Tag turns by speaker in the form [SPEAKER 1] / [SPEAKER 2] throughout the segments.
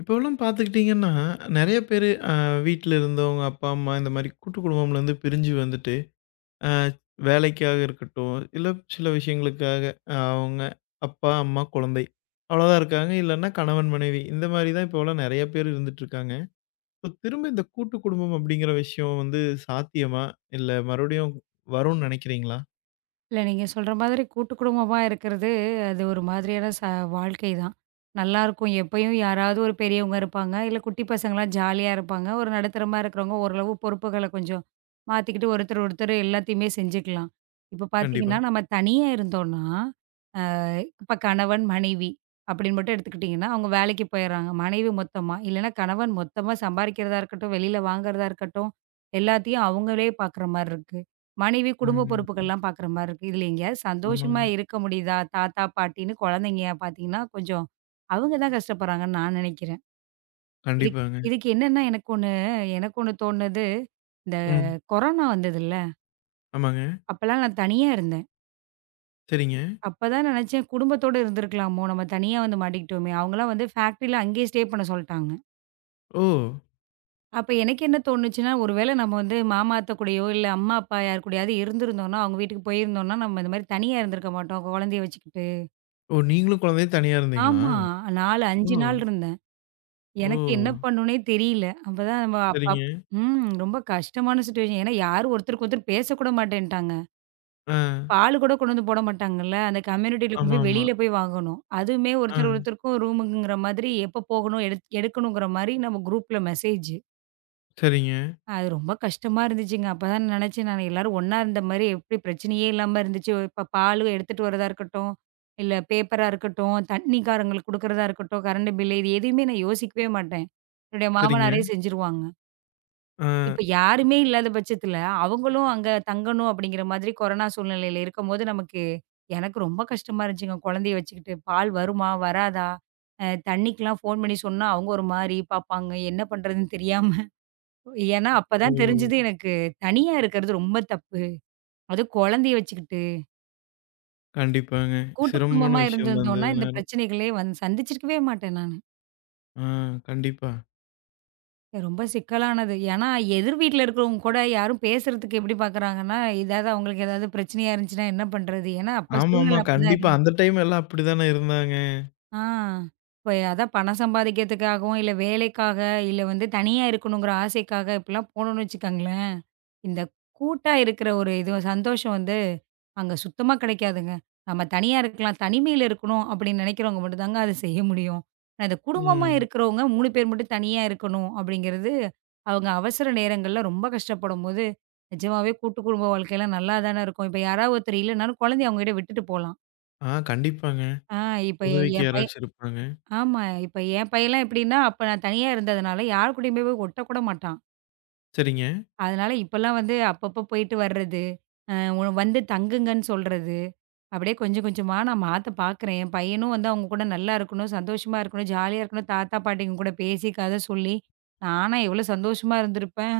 [SPEAKER 1] இப்போலாம் பார்த்துக்கிட்டிங்கன்னா, நெறைய பேரு வீட்ல இருந்தவங்க, அப்பா, அம்மா இந்த மாரி கூட்டு குடும்பம்லேருந்து பிரிஞ்சு வந்துட்டு, அ வேலைக்காக இருக்கட்டும், இல்ல சில விஷயங்களுக்காக அவங்க அப்பா, அம்மா, குழந்தை அவ்வளோதான் இருக்காங்க. இல்லன்னா கணவன், மனைவி இந்த மாரி தான் இப்போலாம் நெறைய பேர் இருந்துட்டுருக்காங்க. இப்போ திரும்ப இந்த கூட்டு குடும்பம் அப்படிங்கிற விஷயம் வந்து சாத்தியமா? இல்ல மறுபடியும் வரும்னு நெனைக்கிறீங்களா?
[SPEAKER 2] இல்ல, நீங்க சொல்ற மாதிரி கூட்டு குடும்பமா இருக்கிறது, அது ஒரு மாதிரியான வாழ்க்கை தான். நல்லாருக்கும். எப்பயும் யாராவது ஒரு பெரியவங்க இருப்பாங்க. இல்ல குட்டி பசங்கலாம் ஜாலியா இருப்பாங்க. ஒரு நடுத்தரமா இருக்கிறவங்க ஓரளவு பொறுப்புகள கொஞ்சம் மாத்திக்கிட்டு ஒருத்தர், ஒருத்தர் எல்லாத்தையுமே செஞ்சுக்கலாம். இப்ப
[SPEAKER 1] கண்டிப்பா.
[SPEAKER 2] பாத்தீங்கன்னா, நம்ம தனியா இருந்தோம்னா, இப்ப கணவன், மனைவி அப்படின்னு மட்டும் எடுத்துக்கிட்டீங்கன்னா, அவங்க வேலைக்கு போயிடுறாங்க. மனைவி மொத்தமா, இல்லன்னா கணவன் மொத்தமா சம்பாரிக்கிறதா இருக்கட்டும், வெளியில வாங்குறதா இருக்கட்டும், எல்லாத்தையும் அவங்களே பார்க்குற மாரி இருக்கு. மனைவி குடும்ப
[SPEAKER 1] ம்.
[SPEAKER 2] பொறுப்புகள்லாம் பார்க்குற மாரி இருக்கு. இதில எங்கேயாவது சந்தோஷமா
[SPEAKER 1] ஆமாங்க.
[SPEAKER 2] இருக்க முடியுதா? தாத்தா, பாட்டின்னு குழந்தைங்க பார்த்தீங்கன்னா, கொஞ்சம் அவங்க தான் கஷ்டப்படுறாங்கன்னு நான் நினைக்கிறேன். இதுக்
[SPEAKER 1] கண்டிப்பாங்க.
[SPEAKER 2] இதுக்கு என்னன்னா, எனக்கு ஒண்ணு தோணுனது, இந்த
[SPEAKER 1] ம்.
[SPEAKER 2] கொரோனா வந்ததுல்ல,
[SPEAKER 1] ஆமாங்க.
[SPEAKER 2] அப்பலாம் நான் தனியா இருந்தேன்.
[SPEAKER 1] சரிங்க.
[SPEAKER 2] அப்பதான் நினைச்சேன், குடும்பத்தோட இருந்திருக்கலாமோ! நம்ம தனியா வந்து மாட்டிக்கிட்டோமே! அவங்கலாம் வந்து ஃபேக்ட்ரில அங்கேயே ஸ்டே பண்ண சொல்ட்டாங்க.
[SPEAKER 1] ஓ!
[SPEAKER 2] அப்ப எனக்கு என்ன தோணுச்சுன்னா, ஒரு வேள நம்ம வந்து மாமா, அத்த கூடயோ, இல்ல அம்மா, அப்பா யார் கூடயாவது இருந்திருந்தோம்ன்னா, அவங்க வீட்டுக்கு போயிருந்தோம்ன்னா, நம்ம இந்த மாரி தனியா இருந்திருக்க மாட்டோம். குழந்தைய வச்சுக்கிட்டு.
[SPEAKER 1] ஓ! நீங்களும் குழந்தையும் தனியா இருந்தீங்களா?
[SPEAKER 2] ஆமா. 4,
[SPEAKER 1] ஓ!
[SPEAKER 2] 5 நாள் இருந்தேன்.
[SPEAKER 1] ஓ!
[SPEAKER 2] எனக்கு என்ன பண்ணணும்னே தெரியல. அப்பதான் நம்ம அப்பா.
[SPEAKER 1] சரிங்க.
[SPEAKER 2] ம். ரொம்ப கஷ்டமான சிச்சுவேஷன். ஏன்னா யாரும் ஒருத்தருக்கு ஒருத்தர் பேசக்கூட மாட்டேன்ட்டாங்க.
[SPEAKER 1] ஆ.
[SPEAKER 2] பால் கூட கொண்டு வந்து போட மாட்டாங்கல்ல. அந்த கம்யூனிட்டில கொண்டு போய்
[SPEAKER 1] ஆமாமா.
[SPEAKER 2] வெளியில போய் வாங்கணும். அதுவுமே
[SPEAKER 1] ஆ.
[SPEAKER 2] ஒருத்தர் ஒருத்தருக்கும் ரூமுக்குங்கிற மாதிரி எப்ப போகணும், எடுக்கணுங்கிற மாரி நம்ம குரூப்ல மெசேஜ்.
[SPEAKER 1] சரிங்க,
[SPEAKER 2] அது ரொம்ப கஷ்டமா இருந்துச்சுங்க. அப்பதான் நினைச்சேன் நானு எல்லாரும் ஒண்ணா இருந்த மாரி எப்படி பிரச்சனையே இல்லாம இருந்துச்சு. இப்ப பால் எடுத்துட்டு வரதா இருக்கட்டும், இல்ல பேப்பரா இருக்கட்டும், தண்ணிக்காரங்களுக்கு குடுக்குறதா இருக்கட்டும், கரண்ட் பில் இது எதுவுமே நான் யோசிக்கவே மாட்டேன். என்னுடைய
[SPEAKER 1] சரிங்க.
[SPEAKER 2] மாமனாரே செஞ்சுருவாங்க.
[SPEAKER 1] ஆ.
[SPEAKER 2] இப்ப யாருமே இல்லாத பட்சத்துல, அவங்களும் அங்க தங்கணும் அப்படிங்கிற மாதிரி கொரோனா சூழ்நிலையில இருக்கும்போது, நமக்கு எனக்கு ரொம்ப கஷ்டமா இருந்துச்சுங்க. குழந்தைய வச்சுக்கிட்டு, பால் வருமா? வராதா? தண்ணிக்கெல்லாம் ஃபோன் பண்ணி சொன்னா, அவங்க ஒரு மாரி பார்ப்பாங்க. என்ன பண்றதுன்னு தெரியாம. ஏன்னா,
[SPEAKER 1] ஓ!
[SPEAKER 2] அப்பதான் தெரிஞ்சது எனக்கு, தனியா இருக்கிறது ரொம்ப தப்பு. அதுவும் குழந்தைய வச்சுக்கிட்டு.
[SPEAKER 1] கண்டிப்பாங்க.
[SPEAKER 2] கூட்டு
[SPEAKER 1] சிரமமான
[SPEAKER 2] குடும்பமா
[SPEAKER 1] விஷயம் தான் அந்த
[SPEAKER 2] இருந்திருந்தோம்னா, இந்த
[SPEAKER 1] நேரம்.
[SPEAKER 2] பிரச்சனைகளே வந்து சந்திச்சிருக்கவே மாட்டேன் நானு.
[SPEAKER 1] ஆ கண்டிப்பா.
[SPEAKER 2] ரொம்ப சிக்கலானது. ஏன்னா, எதிர் வீட்ல இருக்கிறவங்க கூட யாரும் பேசுறதுக்கு எப்படி பார்க்குறாங்கன்னா, ஏதாவது அவங்களுக்கு ஏதாவது பிரச்சனையா இருந்துச்சுன்னா என்ன பண்றது? ஏன்னா, அப்ப
[SPEAKER 1] ஆமாமா.
[SPEAKER 2] சூழ்நிலை அப்படிதான்.
[SPEAKER 1] கண்டிப்பா. அந்த டைம் எல்லாம் அப்படித்தானே இருந்தாங்க.
[SPEAKER 2] ஆ. இப்ப அதான் பணம் சம்பாதிக்கிறதுக்காகவும், இல்ல வேலைக்காக, இல்ல வந்து தனியா இருக்கணுங்கிற ஆசைக்காக இப்படிலாம் போனோம்னு வச்சுக்கோங்களேன், இந்த கூட்டா இருக்கிற ஒரு இது சந்தோஷம் வந்து அங்க சுத்தமா கிடைக்காதுங்க. நம்ம தனியா இருக்கலாம், தனிமையில இருக்கணும் அப்படின்னு நினைக்கிறவங்க மட்டும் தாங்க அத செய்ய முடியும். ஆனா இந்த குடும்பமா
[SPEAKER 1] ம்.
[SPEAKER 2] இருக்கிறவங்க 3 பேர் மட்டும் தனியா இருக்கணும் அப்படிங்கிறது, அவங்க அவசர நேரங்கள்ல ரொம்ப கஷ்டப்படும்போது, நிஜமாவே கூட்டு குடும்ப வாழ்க்கைலாம் நல்லா தானே இருக்கும். இப்ப யாராவது ஒருத்தர் இல்லைனாலும் குழந்தைய அவங்ககிட்ட விட்டுட்டு போலாம்.
[SPEAKER 1] ஆ கண்டிப்பாங்க.
[SPEAKER 2] ஆ இப்ப என்
[SPEAKER 1] உதவிக்கு
[SPEAKER 2] என் பையன்.
[SPEAKER 1] யாராச்சும் இருப்பாங்க.
[SPEAKER 2] ஆமா. இப்ப என் பையன்லாம் எப்படின்னா, அப்ப நான் தனியா இருந்ததுனால, யார் கூடயுமே போய் ஒட்டக்கூட மாட்டான்.
[SPEAKER 1] சரிங்க.
[SPEAKER 2] அதனால இப்பலாம் வந்து அப்பப்போ போயிட்டு வர்றது, அ உ வந்து தங்குங்கன்னு சொல்றது. அப்படியே கொஞ்சம் கொஞ்சமா நான் மாத்த பார்க்குறேன். என் பையனும் வந்து அவங்க கூட நல்லா இருக்கணும், சந்தோஷமா இருக்கணும், ஜாலியா இருக்கணும், தாத்தா பாட்டிங்க கூட பேசி, கதை சொல்லி, நானா எவ்வளோ சந்தோஷமா இருந்திருப்பேன்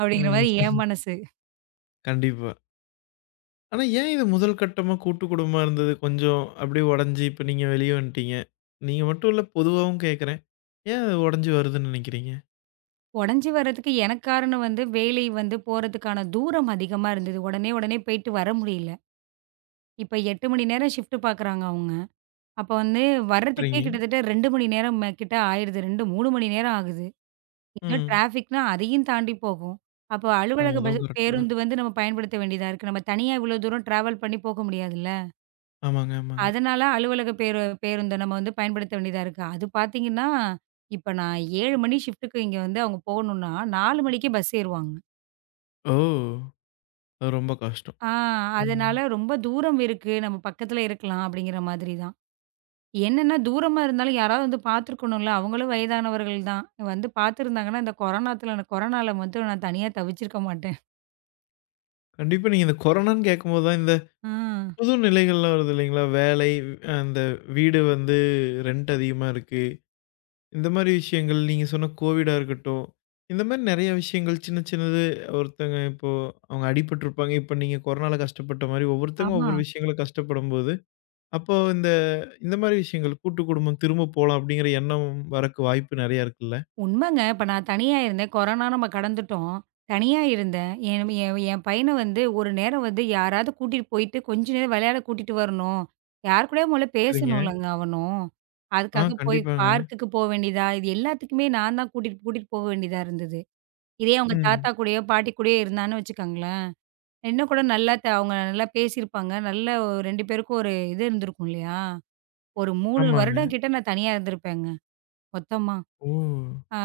[SPEAKER 2] அப்படிங்கிற
[SPEAKER 1] ம்.
[SPEAKER 2] மாரி என் மனசு.
[SPEAKER 1] கண்டிப்பா. ஆனா ஏன் இது முதல் கட்டமா கூட்டு குடும்பமா இருந்தது கொஞ்சம் அப்படியே உடைஞ்சு இப்ப நீங்க வெளிய வந்துட்டீங்க. நீங்க மட்டும் இல்ல பொதுவாவும் கேட்கிறேன். ஏன் அது உடைஞ்சு வருதுன்னு நினைக்கிறீங்க?
[SPEAKER 2] உடஞ்சு வர்றதுக்கு எனக்கு காரணம் வந்து வேலை வந்து போறதுக்கான தூரம் அதிகமா இருந்தது. உடனே உடனே போயிட்டு வர முடியல. இப்ப 8 மணி நேரம் ஷிஃப்ட் பார்க்குறாங்க அவங்க. அப்ப வந்து வர்றதுக்கே
[SPEAKER 1] சரிங்க.
[SPEAKER 2] கிட்டத்தட்ட 2 மணி நேரம் கிட்ட ஆயிடுது. 2, 3 மணி நேரம் ஆகுது. இன்னும்
[SPEAKER 1] ம்.
[SPEAKER 2] டிராஃபிக்னா அதையும் தாண்டி போகும். அப்போ
[SPEAKER 1] ஆ
[SPEAKER 2] அலுவலக பஸ்
[SPEAKER 1] அதுவும் கரெக்ட்டு தான்.
[SPEAKER 2] பேருந்து வந்து நம்ம பயன்படுத்த வேண்டியதா இருக்கு. நம்ம தனியா இவ்வளோ தூரம் டிராவல் பண்ணி போக முடியாதுல்ல.
[SPEAKER 1] ஆமாங்க, ஆமாங்க.
[SPEAKER 2] அதனால அலுவலக பேருந்த நம்ம வந்து பயன்படுத்த வேண்டியதா இருக்கு. அது பார்த்தீங்கன்னா, இப்ப நான் 7 மணி ஷிஃப்ட்டுக்கு இங்க வந்து அவங்க போகணும்னா, 4 மணிக்கே பஸ் ஏறுவாங்க.
[SPEAKER 1] ஓ! அது ரொம்ப கஷ்டம்.
[SPEAKER 2] ஆ
[SPEAKER 1] ம்.
[SPEAKER 2] அதனால ரொம்ப தூரம் இருக்கு. நம்ம பக்கத்துல இருக்கலாம் அப்படிங்கிற மாதிரி தான். என்னன்னா, தூரமா இருந்தாலும் யாராவது வந்து பார்த்துருக்கணும்ல. அவங்களும் வயதானவர்கள் தான். வந்து பார்த்துருந்தாங்கன்னா, இந்த கொரோனாத்துல எனக்கு கொரோனால மட்டும் நான் தனியா தவிச்சிருக்க மாட்டேன்.
[SPEAKER 1] கண்டிப்பா நீங்க இந்த கொரோனான்னு கேட்கும்போது தான் இந்த
[SPEAKER 2] ஆ.
[SPEAKER 1] புது நிலைகள்லாம் வருது இல்லைங்களா? வேலை அந்த வீடு வந்து ரெண்ட் அதிகமா இருக்கு. இந்த மாரி விஷயங்கள் நீங்க சொன்ன கோவிடா இருக்கட்டும். இந்த மாரி நெறைய விஷயங்கள் சின்ன சின்னது ஒருத்தங்க இப்போ அவங்க அடிபட்டுருப்பாங்க. இப்ப நீங்க கொரோனால கஷ்டப்பட்ட மாரி ஒவ்வொருத்தங்க
[SPEAKER 2] ஆமா.
[SPEAKER 1] ஒவ்வொரு விஷயங்கள கஷ்டப்படும்போது, அப்போ இந்த இந்த மாரி விஷயங்கள் கூட்டு குடும்பம் திரும்ப போலாம் அப்படிங்கிற எண்ணம் வரக்கு வாய்ப்பு நெறைய இருக்குல்ல?
[SPEAKER 2] உண்மங்க. இப்ப நான் தனியா இருந்தேன். கொரோனா நம்ம கடந்துட்டோம். தனியா இருந்தேன். என் என் என் பையன வந்து ஒரு நேரம் வந்து யாராவது கூட்டிட்டு போயிட்டு கொஞ்ச நேரம் விளையாட கூட்டிட்டு வரணும். யார் கூடயும் முதல்ல
[SPEAKER 1] சரிங்க.
[SPEAKER 2] பேசணும்லங்க அவனும்.
[SPEAKER 1] ஆ
[SPEAKER 2] அதுக்காக போய்
[SPEAKER 1] கண்டிப்பாங்க.
[SPEAKER 2] பார்க்குக்கு போ வேண்டியதா, இது எல்லாத்துக்குமே நான் தான் கூட்டிட்டு கூட்டிட்டு போக வேண்டியதா இருந்தது. இதே அவங்க தாத்தா
[SPEAKER 1] ம்.
[SPEAKER 2] கூடயோ, பாட்டி கூடயோ இருந்தான்னு வச்சுக்கோங்களேன், இன்னும் கூட நல்லா அவங்க நல்லா பேசியிருப்பாங்க. நல்ல 2 பேருக்கும் ஒரு இது இருந்திருக்கும் இல்லையா? ஒரு 3
[SPEAKER 1] ஆமாங்க.
[SPEAKER 2] வருடம் கிட்ட நான் தனியா இருந்திருப்பேங்க, மொத்தமா.
[SPEAKER 1] ஓ!
[SPEAKER 2] ஆ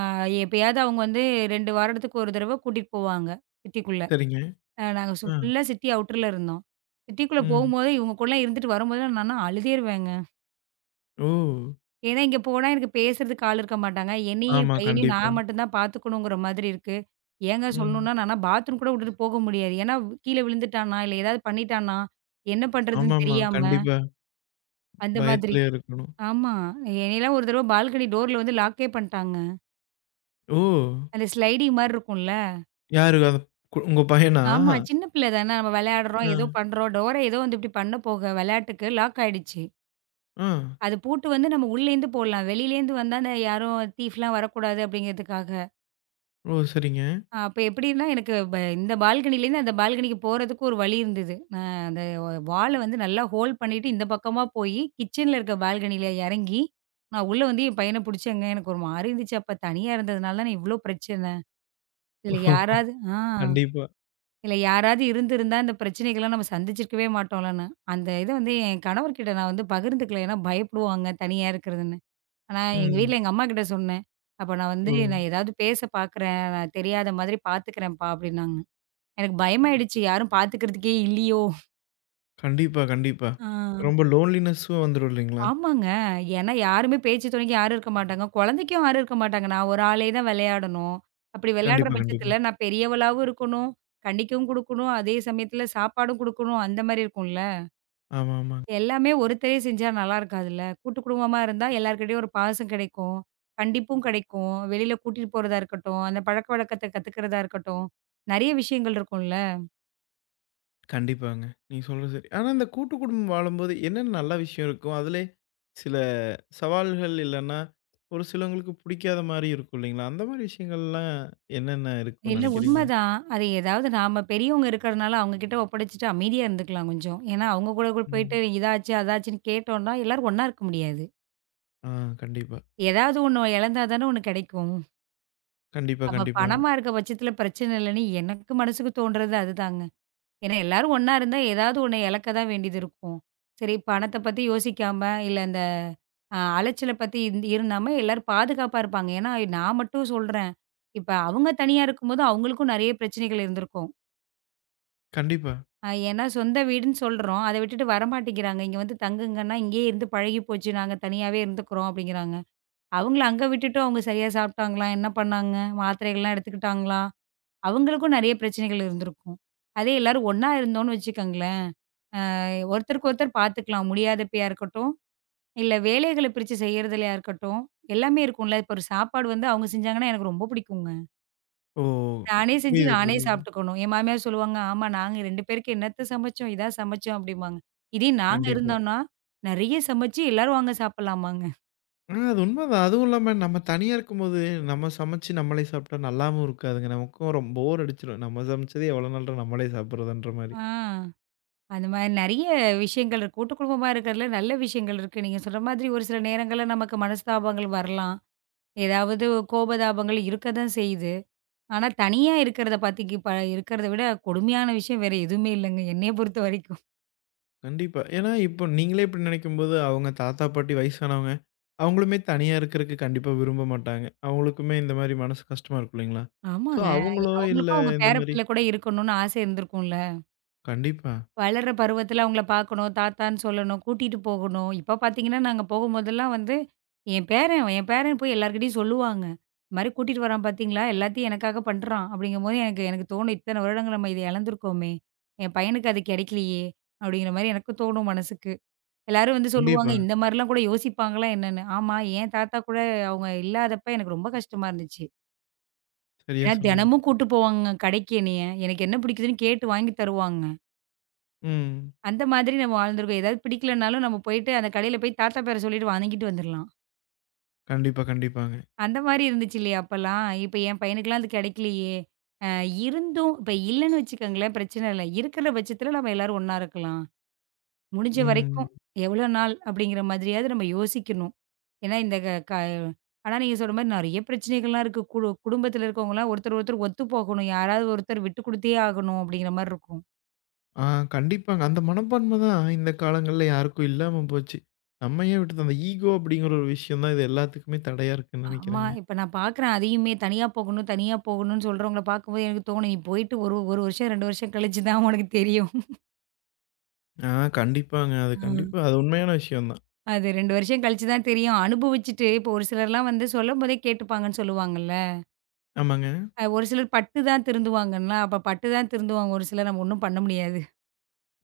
[SPEAKER 2] எப்பயாவது அவங்க வந்து 2 வாரத்துக்கு ஒரு தடவ கூட்டிட்டு போவாங்க, சிட்டிக்குள்ள.
[SPEAKER 1] சரிங்க.
[SPEAKER 2] நாங்க
[SPEAKER 1] ஆ,
[SPEAKER 2] ஃபுல்லா சிட்டி அவுட்டர்ல இருந்தோம். சிட்டிக்குள்ள
[SPEAKER 1] ம்.
[SPEAKER 2] போகும்போது இவங்க கூடலாம் இருந்துட்டு வரும்போதெல்லாம் நான்லாம் அழுதேருவேங்க.
[SPEAKER 1] ஓ!
[SPEAKER 2] ஏன்னா இங்க போனா எனக்கு பேசுறதுக்கு ஆள் இருக்க மாட்டாங்க. என்னையும் என்
[SPEAKER 1] ஆமா,
[SPEAKER 2] பையனையும்
[SPEAKER 1] கண்டிப்பா.
[SPEAKER 2] நான் மட்டும் தான் பார்த்துக்கணுங்கிற மாதிரி இருக்கு. ஏங்க
[SPEAKER 1] ம்.
[SPEAKER 2] சொல்லணும்னா நான்லாம் பாத்ரூம் கூட விட்டுட்டு போக முடியாது. ஏன்னா கீழ விழுந்துட்டானா, இல்ல ஏதாவது பண்ணிட்டானா, என்ன பண்றதுன்னு
[SPEAKER 1] ஆமாமா,
[SPEAKER 2] தெரியாம
[SPEAKER 1] கண்டிப்பா.
[SPEAKER 2] அந்த மாதிரி.
[SPEAKER 1] பயத்திலயே இருக்கணும்.
[SPEAKER 2] ஆமா. என்னையெல்லாம் ஒரு தடவ பால்கனி டோர்ல வந்து லாக்கே பண்ட்டாங்க.
[SPEAKER 1] ஓ!
[SPEAKER 2] அந்த ஸ்லைடிங் மாரி இருக்கும்ல.
[SPEAKER 1] யாரு அத உங்க பையனா?
[SPEAKER 2] ஆமா. சின்ன பிள்ளை தானே, நம்ம விளையாடுறோம்,
[SPEAKER 1] ஆ,
[SPEAKER 2] ஏதோ பண்றோம். டோர ஏதோ வந்து இப்படி பண்ண போக விளையாட்டுக்கு லாக் ஆயிடுச்சு.
[SPEAKER 1] ஆ.
[SPEAKER 2] அது பூட்டு வந்து நம்ம உள்ளேருந்து போடலாம். வெளியிலேருந்து வந்தா அந்த யாரும் தீஃப்லாம் வரக்கூடாது அப்படிங்கிறதுக்காக.
[SPEAKER 1] ஓ! சரிங்க.
[SPEAKER 2] அப்ப எப்படின்னா, எனக்கு இந்த பால்கனிலேருந்து அந்த பால்கனிக்கு போறதுக்கு ஒரு வழி இருந்தது. நான் அந்த வால வந்து நல்லா ஹோல்ட் பண்ணிட்டு, இந்த பக்கமா போயி, கிச்சன்ல இருக்க பால்கனில எறங்கி, நான் உள்ள வந்து என் பையன புடிச்சேங்க. எனக்கு ஒரு மாரி இருந்துச்சு. அப்ப தனியா இருந்ததுனால தானே இவ்ளோ பிரச்சனை. இதுல யாராவது ஆ
[SPEAKER 1] கண்டிப்பா.
[SPEAKER 2] இதுல யாராவது இருந்திருந்தா, இந்த பிரச்சனைகள்லாம் நம்ம சந்திச்சிருக்கவே மாட்டோம்லன்னு. அந்த இத வந்து என் கணவர்கிட்ட நான் வந்து பகிர்ந்துக்கல. ஏன்னா பயப்படுவாங்க தனியா இருக்கிறதுன்னு. ஆனா எங்க
[SPEAKER 1] ம்.
[SPEAKER 2] வீட்ல எங்க அம்மாகிட்ட சொன்னேன். அப்ப நான் வந்து,
[SPEAKER 1] ஓ!
[SPEAKER 2] "நான் ஏதாவது பேச பாக்குறேன். நான் தெரியாத மாதிரி பாத்துக்கிறேன்ப்பா" அப்படின்னாங்க. எனக்கு பயமாயிடுச்சு. யாரும் பாத்துக்கிறதுக்கே இல்லையோ!
[SPEAKER 1] கண்டிப்பா, கண்டிப்பா.
[SPEAKER 2] ஆ.
[SPEAKER 1] ரொம்ப லோன்லினெஸ்ஸும் வந்துரும் இல்லைங்களா?
[SPEAKER 2] ஆமாங்க. ஏன்னா யாருமே பேச்சு துணைக்கு யாரும் இருக்க மாட்டாங்க. குழந்தைக்கும் யாரும் இருக்க மாட்டாங்க. நான் ஒரு ஆளே தான் விளையாடணும். அப்படி விளையாடுற
[SPEAKER 1] கண்டிப்பா, கண்டிப்பா.
[SPEAKER 2] பட்சத்தில நான் பெரியவளாவும் இருக்கணும். கண்டிக்கவும் குடுக்கணும். அதே சமயத்தில சாப்பாடும் குடுக்கணும். அந்த மாரி இருக்கும்ல.
[SPEAKER 1] ஆமா, ஆமா.
[SPEAKER 2] எல்லாமே ஒருத்தரே செஞ்சா நல்லா இருக்காதுல்ல. கூட்டு குடும்பமா இருந்தா எல்லார்கிட்டயும் ஒரு பாசம் கிடைக்கும். கண்டிப்பும் கிடைக்கும். வெளியில கூட்டிட்டு போறதா இருக்கட்டும், அந்த பழக்கவழக்கத்த கத்துக்கிறதா இருக்கட்டும், நெறைய விஷயங்கள் இருக்கும்ல.
[SPEAKER 1] கண்டிப்பாங்க. நீங்க சொல்றது சரி. ஆனா, இந்த கூட்டு குடும்பம் வாழும்போது என்னென்ன நல்ல விஷயம் இருக்கும்? அதிலே சில சவால்கள் இல்லன்னா, ஒரு சிலவங்களுக்கு பிடிக்காத மாரி இருக்கும் இல்லைங்களா? அந்த மாரி விஷயங்கள்லாம் என்னென்ன இருக்கும்னு
[SPEAKER 2] இல்ல
[SPEAKER 1] நெனைக்கிறீங்க?
[SPEAKER 2] உண்மதான். அது ஏதாவது நாம பெரியவங்க இருக்கிறனால அவங்க கிட்ட ஒப்படைச்சுட்டு அமைதியா இருந்துக்கலாம் கொஞ்சம். ஏன்னா, அவங்க கூட கூட போயிட்டு
[SPEAKER 1] ம்.
[SPEAKER 2] இதாச்சு, அதாச்சுன்னு கேட்டோம்னா, எல்லாரும் ஒண்ணா இருக்க முடியாது.
[SPEAKER 1] ஆ கண்டிப்பா.
[SPEAKER 2] ஏதாவது ஒண்ணு இழந்தா தானே ஒண்ணு கிடைக்கும்.
[SPEAKER 1] கண்டிப்பா,
[SPEAKER 2] அப்ப
[SPEAKER 1] கண்டிப்பாங்க.
[SPEAKER 2] பணமா இருக்க பட்சத்துல பிரச்சனை இல்லன்னு எனக்கு மனசுக்கு தோன்றது அதுதாங்க. ஏன்னா, எல்லாரும் ஒண்ணா இருந்தா ஏதாவது ஒண்ண இழக்க தான் வேண்டியது இருக்கும். சரி, பணத்த பத்தி யோசிக்காம, இல்ல இந்த அலைச்சல பத்தி இருந்தாம எல்லாரும் பாதுகாப்பா இருப்பாங்க. ஏன்னா, நான் மட்டும் சொல்றேன். இப்ப அவங்க தனியா இருக்கும்போது அவங்களுக்கும் நெறைய பிரச்சனைகள் இருந்திருக்கும்.
[SPEAKER 1] கண்டிப்பா.
[SPEAKER 2] ஏன்னா சொந்த வீடுன்னு சொல்றோம். அத விட்டுட்டு வரமாட்டேங்கிறாங்க. இங்க வந்து தங்குங்கன்னா, இங்கேயே இருந்து பழகி போச்சு. நாங்க தனியாவே இருந்துக்கிறோம் அப்டிங்கிறாங்க. அவங்கள அங்க விட்டுட்டு அவங்க சரியா சாப்ட்டாங்களா? என்ன பண்ணாங்க? மாத்திரைகள்லாம் எடுத்துக்கிட்டாங்களா? அவங்களுக்கும் நெறைய பிரச்சனைகள் இருந்திருக்கும். அதே எல்லாரும் ஒண்ணா இருந்தோம்னு வச்சுக்கோங்களேன், ஒருத்தருக்கு ஒருத்தர் பார்த்துக்கலாம். முடியாதப்பயா இருக்கட்டும், இல்ல வேலைகள பிரிச்சு செய்யறதுலயா இருக்கட்டும், எல்லாமே இருக்கும்ல. இப்போ ஒரு சாப்பாடு வந்து அவங்க செஞ்சாங்கன்னா எனக்கு ரொம்ப பிடிக்குங்க.
[SPEAKER 1] ஓ!
[SPEAKER 2] நானே செஞ்சு
[SPEAKER 1] புரியுது,
[SPEAKER 2] நானே
[SPEAKER 1] புரியுது.
[SPEAKER 2] சாப்பிட்டுக்கணும். என் மாமியார் சொல்லுவாங்க, "ஆமா, நாங்க 2 பேருக்கு என்னத்த சமைச்சோம், இதா சமைச்சோம்" அப்படிம்பாங்க. இதே நாங்க
[SPEAKER 1] கண்டிப்பா.
[SPEAKER 2] இருந்தோம்னா, நெறைய சமைச்சு எல்லாரும் வாங்க சாப்பிடலாமாங்க.
[SPEAKER 1] ஆ அது உண்மதான். அதுவும் இல்லாம நம்ம தனியா இருக்கும்போது, நம்ம சமைச்சு நம்மளே சாப்பிட்டா நல்லாவும் இருக்காதுங்க. நமக்கும் ரொம் போர் அடிச்சுரும். நம்ம சமைச்சது எவ்வளோ நாள்டா நம்மளே சாப்பிடுறதுன்ற மாரி.
[SPEAKER 2] ஆ அந்த மாரி நெறைய விஷயங்கள் இருக்கு. கூட்டு குடும்பமா இருக்கிறதுல நல்ல விஷயங்கள் இருக்கு. நீங்க சொல்ற மாதிரி ஒரு சில நேரங்கள்ல நமக்கு மனஸ்தாபங்கள் வரலாம். ஏதாவது கோபதாபங்கள் இருக்க தான் செய்யுது. ஆனா தனியா இருக்கிறத பாத்தீங்க, இருக்கிறத விட கொடுமையான விஷயம் வேற எதுவுமே இல்லங்க, என்னைய பொறுத்த வரைக்கும்.
[SPEAKER 1] கண்டிப்பா. ஏன்னா, இப்போ நீங்களே இப்படி நினைக்கும்போது, அவங்க தாத்தா, பாட்டி வயசானவங்க, அவங்களுமே தனியா இருக்கிறக்கு கண்டிப்பா விரும்ப மாட்டாங்க. அவங்களுக்குமே இந்த மாரி மனசு கஷ்டமா இருக்கும் இல்லைங்களா? ஸோ,
[SPEAKER 2] ஆமாங்க.
[SPEAKER 1] அவங்களோ இல்ல
[SPEAKER 2] அவங்களுக்கும் அவங்க
[SPEAKER 1] இந்த
[SPEAKER 2] பேர
[SPEAKER 1] மாரி
[SPEAKER 2] பிள்ளை கூட இருக்கணும்னு ஆசை இருந்திருக்கும்ல.
[SPEAKER 1] கண்டிப்பா,
[SPEAKER 2] வளர்ற பருவத்தில அவங்கள பார்க்கணும், தாத்தான்னு சொல்லணும், கூட்டிட்டு போகணும். இப்ப பார்த்தீங்கன்னா, நாங்க போகும்போதெல்லாம் வந்து, என் பேரன் போய் எல்லார்கிட்டயும் சொல்லுவாங்க. "இந்த மாரி கூட்டிட்டு வரான் பார்த்தீங்களா? எல்லாத்தையும் எனக்காக பண்றான்." அப்படிங்கும்போது எனக்கு எனக்கு தோணும், "இத்தன வருடங்கள் நம்ம இத இழந்திருக்கோமே! என் பையனுக்கு அது கிடைக்கலையே!" அப்படிங்கிற மாரி எனக்கு தோணும் மனசுக்கு. எல்லாரும் வந்து சொல்லுவாங்க,
[SPEAKER 1] கண்டிப்பா.
[SPEAKER 2] "இந்த மாரிலாம் கூட யோசிப்பாங்களா என்னன்னு?" ஆமா, என் தாத்தா கூட அவங்க இல்லாதப்ப எனக்கு ரொம்ப கஷ்டமா இருந்துச்சு.
[SPEAKER 1] சரியா
[SPEAKER 2] ஏன்னா
[SPEAKER 1] சொன்னீங்க.
[SPEAKER 2] தினமும் கூட்டு போவாங்க கடைக்கு என்னைய. எனக்கு என்ன பிடிக்குதுன்னு கேட்டு வாங்கி தருவாங்க.
[SPEAKER 1] ம்.
[SPEAKER 2] அந்த மாதிரி நம்ம வாழ்ந்துருக்கோம். ஏதாவது பிடிக்கலனாலும் நம்ம போயிட்டு அந்த கடையில போய் தாத்தா பேர சொல்லிட்டு வாங்கிட்டு வந்துரலாம்.
[SPEAKER 1] கண்டிப்பா, கண்டிப்பாங்க.
[SPEAKER 2] அந்த மாரி இருந்துச்சு இல்லையா அப்பலாம்? இப்ப என் பையனுக்குலாம் அது கிடைக்கலையே! அ இருந்தும் இப்ப இல்லன்னு வச்சுக்கோங்களேன் பிரச்சனை இல்ல. இருக்கிற பட்சத்துல நம்ம எல்லாரும் ஒண்ணா இருக்கலாம். முடிஞ்ச வரைக்கும்
[SPEAKER 1] ம்.
[SPEAKER 2] எவ்வளோ நாள் அப்படிங்கிற மாதிரியாவது நம்ம யோசிக்கணும். ஏன்னா இந்த க க ஆனா நீங்க சொல்ற மாரி நெறைய பிரச்சனைகள்லாம் இருக்கு. குடும்பத்தில இருக்கவங்கலாம் ஒருத்தர் ஒருத்தர் ஒத்து போகணும். யாராவது ஒருத்தர் விட்டு குடுத்தே ஆகணும் அப்படிங்கிற மாரி இருக்கும்.
[SPEAKER 1] ஆ கண்டிப்பாங்க. அந்த மனப்பான்மை தான் இந்த காலங்கள்ல யாருக்கும் இல்லாம போச்சு. நம்ம ஏன் விட்டது அந்த ஈகோ அப்படிங்கிற ஒரு விஷயம் தான் இது எல்லாத்துக்குமே தடையா இருக்குன்னு
[SPEAKER 2] ஆமா.
[SPEAKER 1] நினைக்கிறேங்க.
[SPEAKER 2] இப்ப நான் பார்க்குறேன் அதையுமே, தனியா போகணும், தனியா போகணும்னு சொல்றவங்கள பார்க்கும்போது எனக்கு தோணும், நீ போயிட்டு ஒரு 1 வருஷம், 2 வருஷம் கழிச்சு தான் உனக்கு தெரியும்.
[SPEAKER 1] ஆ கண்டிப்பாங்க. அது கண்டிப்பா
[SPEAKER 2] ஆ.
[SPEAKER 1] அது உண்மையான விஷயம் தான்.
[SPEAKER 2] அது 2 வருஷம் கழிச்சு தான் தெரியும். அனுபவிச்சுட்டு இப்போ ஒரு சிலர்லாம் வந்து சொல்லும்போதே கேட்டுப்பாங்கன்னு சொல்லுவாங்கல்ல.
[SPEAKER 1] ஆமாங்க.
[SPEAKER 2] ஒரு சிலர் பட்டு தான் திருந்துவாங்கன்னா, அப்ப பட்டு தான் திருந்துவாங்க. ஒரு சிலர் நம்ம ஒண்ணும் பண்ண முடியாது.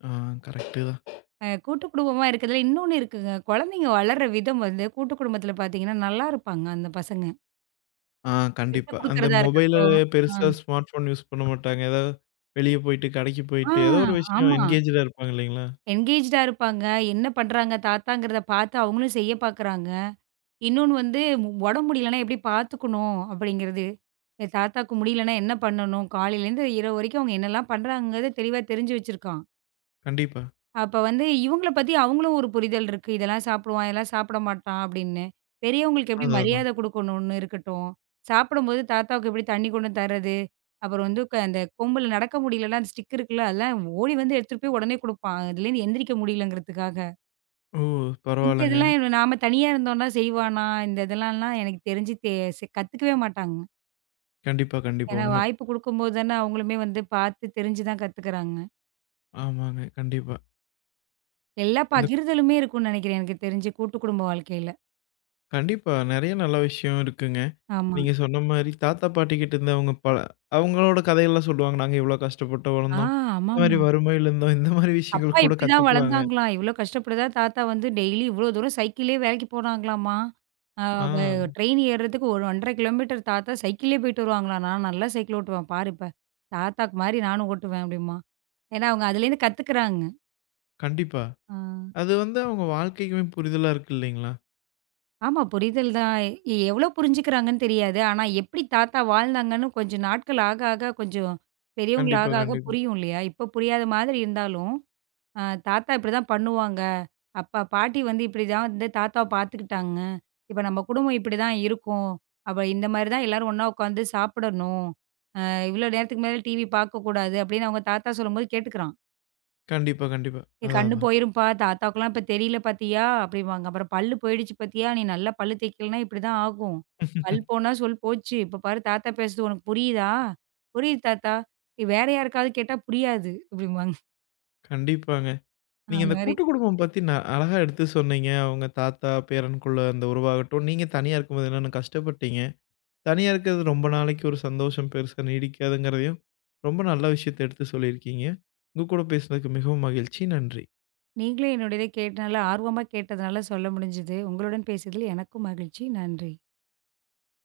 [SPEAKER 1] ஆ கரெக்ட்டு தான்.
[SPEAKER 2] கூட்டு குடும்பமா இருக்கிறதுல இன்னொன்னு இருக்குங்க. குழந்தைங்க வளர்ற விதம் வந்து கூட்டு குடும்பத்தில பார்த்தீங்கன்னா, நல்லா இருப்பாங்க அந்த பசங்க.
[SPEAKER 1] ஆ
[SPEAKER 2] விட்டு
[SPEAKER 1] கண்டிப்பா. அந்த
[SPEAKER 2] குடுக்குறதா
[SPEAKER 1] மொபைல
[SPEAKER 2] இருக்கட்டும். ஆ.
[SPEAKER 1] பெருசா ஸ்மார்ட் ஃபோன் யூஸ் பண்ண மாட்டாங்க. ஏதாவது வெளிய போயிட்டு, கடைக்கு
[SPEAKER 2] ஆ,
[SPEAKER 1] போயிட்டு, ஏதோ ஒரு விஷயம்
[SPEAKER 2] ஆமா.
[SPEAKER 1] என்கேஜ்டா இருப்பாங்க இல்லைங்களா?
[SPEAKER 2] என்கேஜ்டா இருப்பாங்க. என்ன பண்றாங்க தாத்தாங்கிறத பார்த்து அவங்களும் செய்ய பார்க்குறாங்க. இன்னொன்னு வந்து உடம்பு முடியலன்னா எப்படி பார்த்துக்கணும் அப்படிங்கிறது. என் தாத்தாக்கு முடியலன்னா என்ன பண்ணணும்? காலையிலேருந்து இரவு வரைக்கும் அவங்க என்னலாம் பண்றாங்கங்கிறத தெளிவா தெரிஞ்சு வச்சிருக்கான்.
[SPEAKER 1] கண்டிப்பா.
[SPEAKER 2] அப்ப வந்து இவங்கள பத்தி அவங்களும் ஒரு புரிதல் இருக்கு. இதெல்லாம் சாப்பிடுவான், இதெல்லாம் சாப்பிட மாட்டான் அப்படின்னு. பெரியவங்களுக்கு எப்படி
[SPEAKER 1] அதான், அதான்.
[SPEAKER 2] மரியாதை குடுக்கணும்னு இருக்கட்டும். சாப்பிடும்போது தாத்தாவுக்கு எப்படி தண்ணி கொண்டு தர்றது. அப்புறம் வந்து அந்த கொம்புல நடக்க முடியலன்னா அந்த ஸ்டிக் இருக்குல்ல, அதெல்லாம் ஓடி வந்து எடுத்துட்டு போய் உடனே குடுப்பான். அதுலேருந்து எந்திரிக்க முடியலங்கிறதுக்காக.
[SPEAKER 1] ஓ!
[SPEAKER 2] இந்த
[SPEAKER 1] பரவால்லங்க.
[SPEAKER 2] இதெல்லாம் இவ நாம தனியா இருந்தோம்னா செய்வானா? இந்த இதெல்லாம்லாம் எனக்கு தெரிஞ்சு தெ செ கத்துக்கவே மாட்டாங்க.
[SPEAKER 1] கண்டிப்பா, கண்டிப்பா.
[SPEAKER 2] ஏன்னா
[SPEAKER 1] உண்ம.
[SPEAKER 2] வாய்ப்பு குடுக்கும்போது தானே அவங்களுமே வந்து பார்த்து தெரிஞ்சு தான் கத்துக்கிறாங்க.
[SPEAKER 1] ஆமாங்க. கண்டிப்பா.
[SPEAKER 2] எல்லா
[SPEAKER 1] இந்த
[SPEAKER 2] பகிர்தலுமே இருக்கும்னு நெனைக்கிறேன் எனக்கு தெரிஞ்சு கூட்டு குடும்ப வாழ்க்கையில.
[SPEAKER 1] கண்டிப்பா. நெறைய நல்ல விஷயம் இருக்குங்க.
[SPEAKER 2] ஆமா.
[SPEAKER 1] நீங்க சொன்ன மாரி தாத்தா, பாட்டி கிட்ட இருந்து அவங்க அவங்களோட கதையெல்லாம் சொல்லுவாங்க. நாங்க இவ்ளோ கஷ்டப்பட்டு
[SPEAKER 2] ஆ
[SPEAKER 1] வளர்ந்தோம். இந்த மாரி
[SPEAKER 2] ஆமாமா.
[SPEAKER 1] வறுமையில இருந்தோம். இந்த மாரி
[SPEAKER 2] அப்பா
[SPEAKER 1] விஷயங்கள் கூட
[SPEAKER 2] இப்படிதான்
[SPEAKER 1] கத்துப்பாங்க.
[SPEAKER 2] வளர்ந்தாங்களாம். இவ்ளோ கஷ்டப்பட்டுதா தாத்தா வந்து டெய்லி இவ்ளோ தூரம் சைக்கிள்லேயே வேலைக்கு போனாங்களாமா. அ
[SPEAKER 1] ஆ,
[SPEAKER 2] வ ட்ரெயின் ஏறுறதுக்கு ஒரு 1 1/2 கிலோமீட்டர் தாத்தா சைக்கிள்லேயே போயிட்டு வருவாங்களாம். நான் நல்லா சைக்கிள் ஓட்டுவேன் பாரு இப்ப. தாத்தாக்கு மாரி நானும் ஓட்டுவேன் அப்படிம்பான். ஏன்னா அவங்க அதுலேருந்து கத்துக்கிறாங்க.
[SPEAKER 1] கண்டிப்பா.
[SPEAKER 2] ஆ.
[SPEAKER 1] அது வந்து அவங்க வாழ்க்கைக்குமே புரிதலா இருக்கு இல்லைங்களா?
[SPEAKER 2] ஆமா. புரிதல் தான். எவ்ளோ புரிஞ்சுக்கிறாங்கன்னு தெரியாது. ஆனா எப்படி தாத்தா வாழ்ந்தாங்கன்னு கொஞ்சம் நாட்கள் ஆக, ஆக கொஞ்சம் பெரியவங்கள
[SPEAKER 1] கண்டிப்பா,
[SPEAKER 2] ஆக, ஆக
[SPEAKER 1] கண்டிப்பா.
[SPEAKER 2] புரியும் இல்லையா? இப்ப புரியாத மாதிரி இருந்தாலும், அ தாத்தா இப்படிதான் பண்ணுவாங்க. அப்ப பாட்டி வந்து இப்படிதான் வந்து தாத்தாவ பார்த்துக்கிட்டாங்க. இப்ப நம்ம குடும்பம் இப்படிதான் இருக்கும். அப்ப இந்த மாரி தான் எல்லாரும் ஒண்ணா உட்காந்து சாப்பிடணும். இவ்ளோ நேரத்துக்கு மேல டிவி பார்க்கக்கூடாது அப்படின்னு அவங்க தாத்தா சொல்லும்போது கேட்டுக்கிறான்.
[SPEAKER 1] கண்டிப்பா, கண்டிப்பா.
[SPEAKER 2] "என்
[SPEAKER 1] அதான்,
[SPEAKER 2] கண்ணு
[SPEAKER 1] அதான்.
[SPEAKER 2] போயிரும்ப்பா, தாத்தாவுக்குலாம் இப்ப தெரியல பாத்தியா?" அப்படிம்பாங்க. அப்புறம் "பல்லு போயிடுச்சு பாத்தியா? நீ நல்லா பல்லு தேய்க்கலன்னா இப்படிதான் ஆகும். பல் போனா சொல் போச்சு. இப்ப பாரு தாத்தா பேசுறது உனக்கு புரியுதா?" "புரியுது தாத்தா." "நீ வேற யாருக்காவது கேட்டா புரியாது அப்படிம்பாங்க.
[SPEAKER 1] கண்டிப்பாங்க. நீங்க
[SPEAKER 2] அந்த
[SPEAKER 1] இந்த
[SPEAKER 2] மாரி.
[SPEAKER 1] கூட்டு குடும்பம் பத்தி அழகா எடுத்து சொன்னீங்க. அவங்க தாத்தா, பேரனுக்குள்ள அந்த உறவாகட்டும், நீங்க தனியா இருக்கும்போது என்னென்ன கஷ்டப்பட்டீங்க. தனியா இருக்கிறது ரொம்ப நாளைக்கு ஒரு சந்தோஷம் பெருசா நீடிக்காதுங்கிறதையும், ரொம்ப நல்ல விஷயத்த எடுத்து சொல்லியிருக்கீங்க. உங்க கூட பேசுனதுக்கு மிகவும் மகிழ்ச்சி. நன்றி.
[SPEAKER 2] நீங்களும் என்னுடையதை கேட்டு நல்லா ஆர்வமா கேட்டதுனால சொல்ல முடிஞ்சது. உங்களுடன் பேசியதில் எனக்கும் மகிழ்ச்சி. நன்றி.